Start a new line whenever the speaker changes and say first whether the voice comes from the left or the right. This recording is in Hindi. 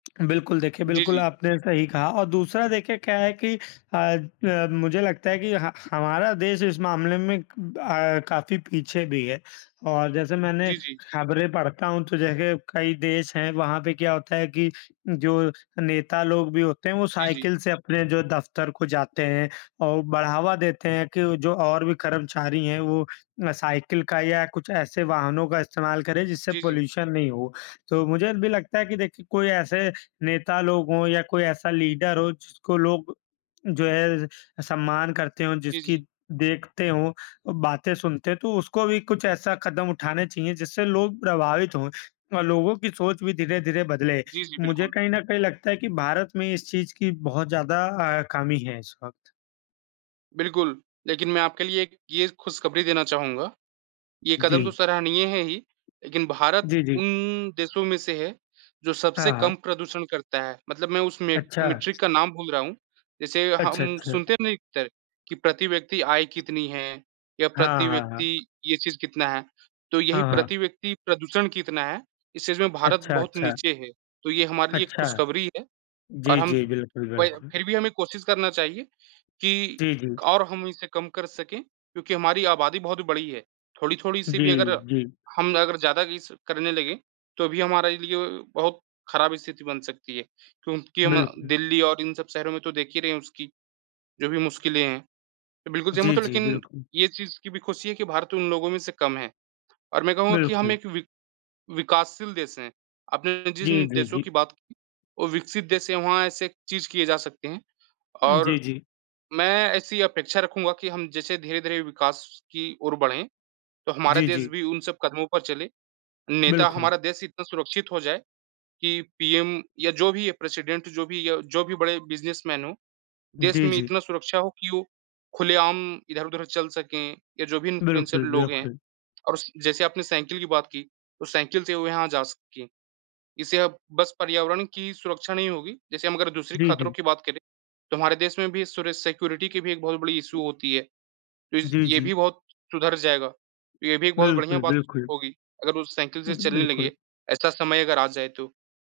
left: बिल्कुल देखिए,
right: जी,
left: बिल्कुल
right: जी।
left: आपने सही कहा और दूसरा देखिए क्या है कि अ अ, मुझे लगता है कि ह हमारा देश इस मामले में क अ, काफ़ी पीछे भी है। और जैसे मैंने
right: जी, जी।
left: खबरें पढ़ता हूँ तो देखिए कई देश हैं, वहाँ पे क्या होता है कि जो नेता लोग भी होते हैं वो
right: जी, जी।
left: साइकिल से अपने जो दफ़्तर को जाते हैं, और बढ़ावा देते हैं कि जो और भी कर्मचारी हैं वो अ, साइकिल का या कुछ ऐसे वाहनों का इस्तेमाल करें जिससे
right: जी, जी।
left: पॉल्यूशन नहीं हो। तो मुझे भी लगता है कि देखिए कोई ऐसे नेता लोग हों या कोई ऐसा लीडर हो, जिसको लोग जो हैं सम्मान करते हों,
right: जी,
left: जिसकी
right: जी।
left: देखते हों, बातें सुनते तो उसको भी कुछ ऐसा कदम उठाने चाहिए, जिससे लोग प्रभावित हों और लोगों की सोच भी धीरे-धीरे बदले।
right: जी, जी,
left: मुझे
right: बिल्कुल।
left: कहीं न कहीं लगता है कि भारत में इस चीज़ की बहुत ज़्यादा अ, कमी है इस वक़्त।
right: बिल्कुल, लेकिन मैं आपके लिए एक ये खुशखबरी देना चाहूँगा, ये कदम तो
left: जी।
right: सराहनीय हैं ही, लेकिन भारत
left: जी, जी।
right: उन देशों में से है, जो
left: हाँ,
right: सबसे
left: हाँ।
right: कम प्रदूषण करता है। मतलब मैं उस मे
left: अच्छा।
right: मेट्रिक का नाम भूल रहा हूँ, जैसे
left: अच्छा,
right: हम
left: अच्छा।
right: सुनते नहीं थे कि प्रति व्यक्ति आय कितनी हैं? या
left: हाँ,
right: प्रति
left: हाँ, हाँ।
right: व्यक्ति ये चीज़ कितना है? तो यही
left: हाँ, हाँ।
right: प्रति व्यक्ति प्रदूषण कितना है, इस चीज़ में भारत
left: अच्छा,
right: बहुत
left: अच्छा।
right: नीचे है, तो ये हमारे लिए एक
left: अच्छा।
right: खुशखबरी है और
left: जी,
right: हम
left: जी। बिल्कुल,
right: वही
left: बिल्कुल।
right: फिर भी हमें कोशिश करना चाहिए कि
left: जी, जी।
right: और हम इसे कम कर सकें, क्योंकि हमारी आबादी बहुत बड़ी है। थोड़ी-थोड़ी सी
left: जी,
right: भी अगर
left: जी।
right: हम अगर ज़्यादा ये सब करने लगे, तो भी हमारे लिए बहुत ख़राब स्थिति बन सकती है, क्योंकि हम
left: बिल्कुल।
right: दिल्ली और इन सब शहरों में तो देख ही रहे हैं उसकी जो भी मुश्किलें हैं, मैं बिल्कुल सहमत
left: जी,
right: हूँ,
left: जी,
right: लेकिन
left: बिल्कुल।
right: ये चीज़ की भी खुशी है कि भारत उन लोगों में से कम हैं। और मैं कहूँगा कि हम
left: बिल्कुल।
right: एक विक विकासशील देश हैं, आपने
left: जी,
right: जिन
left: जी,
right: देशों
left: जी।
right: की बात वो विकसित देश हैं, वहाँ ऐसे चीज़ किए जा सकते हैं
left: जी,
right: और
left: जी।
right: मैं ऐसी अपेक्षा रखूँगा कि हम जैसे धीरे-धीरे विकास की ओर बढ़ें तो हमारा
left: जी,
right: देश
left: जी।
right: भी उन सब कदमों पर चलें। नेता
left: बिल्कुल।
right: हमारा देश इतना सुरक्षित हो जाए कि पीएम या जो भी प्रेसिडेंट जो भी या जो भी बड़े बिज़नेसमैन हों, देश
left: जी,
right: में
left: जी।
right: इतना सुरक्षा हो कि वो खुलेआम इधर-उधर चल सकें या जो भी इनफ्लुएंसर
left: बिल्कुल,
right: लोग हैं
left: बिल्कुल।
right: और उस जैसे आपने साइकिल की बात की तो साइकिल से वो यहाँ जा सकें। इससे अब बस पर्यावरण की सुरक्षा नहीं होगी, जैसे हम अगर दूसरी
left: जी,
right: ख़तरों
left: जी।
right: की बात करें तो हमारे देश में भी सुर सिक्योरिटी की भी एक बहुत बड़ी इश्यू होती है, तो इस
left: जी,
right: ये
left: जी।
right: भी बहुत सुधर जाएगा, तो ये भी एक बहुत बढ़िया
left: बिल्कुल,
right: बात
left: बिल्कुल।
right: होगी अगर वो साइकिल से
left: उह,
right: चलने
left: बिल्कुल।
right: लगे, ऐसा समय अगर आ जाए तो।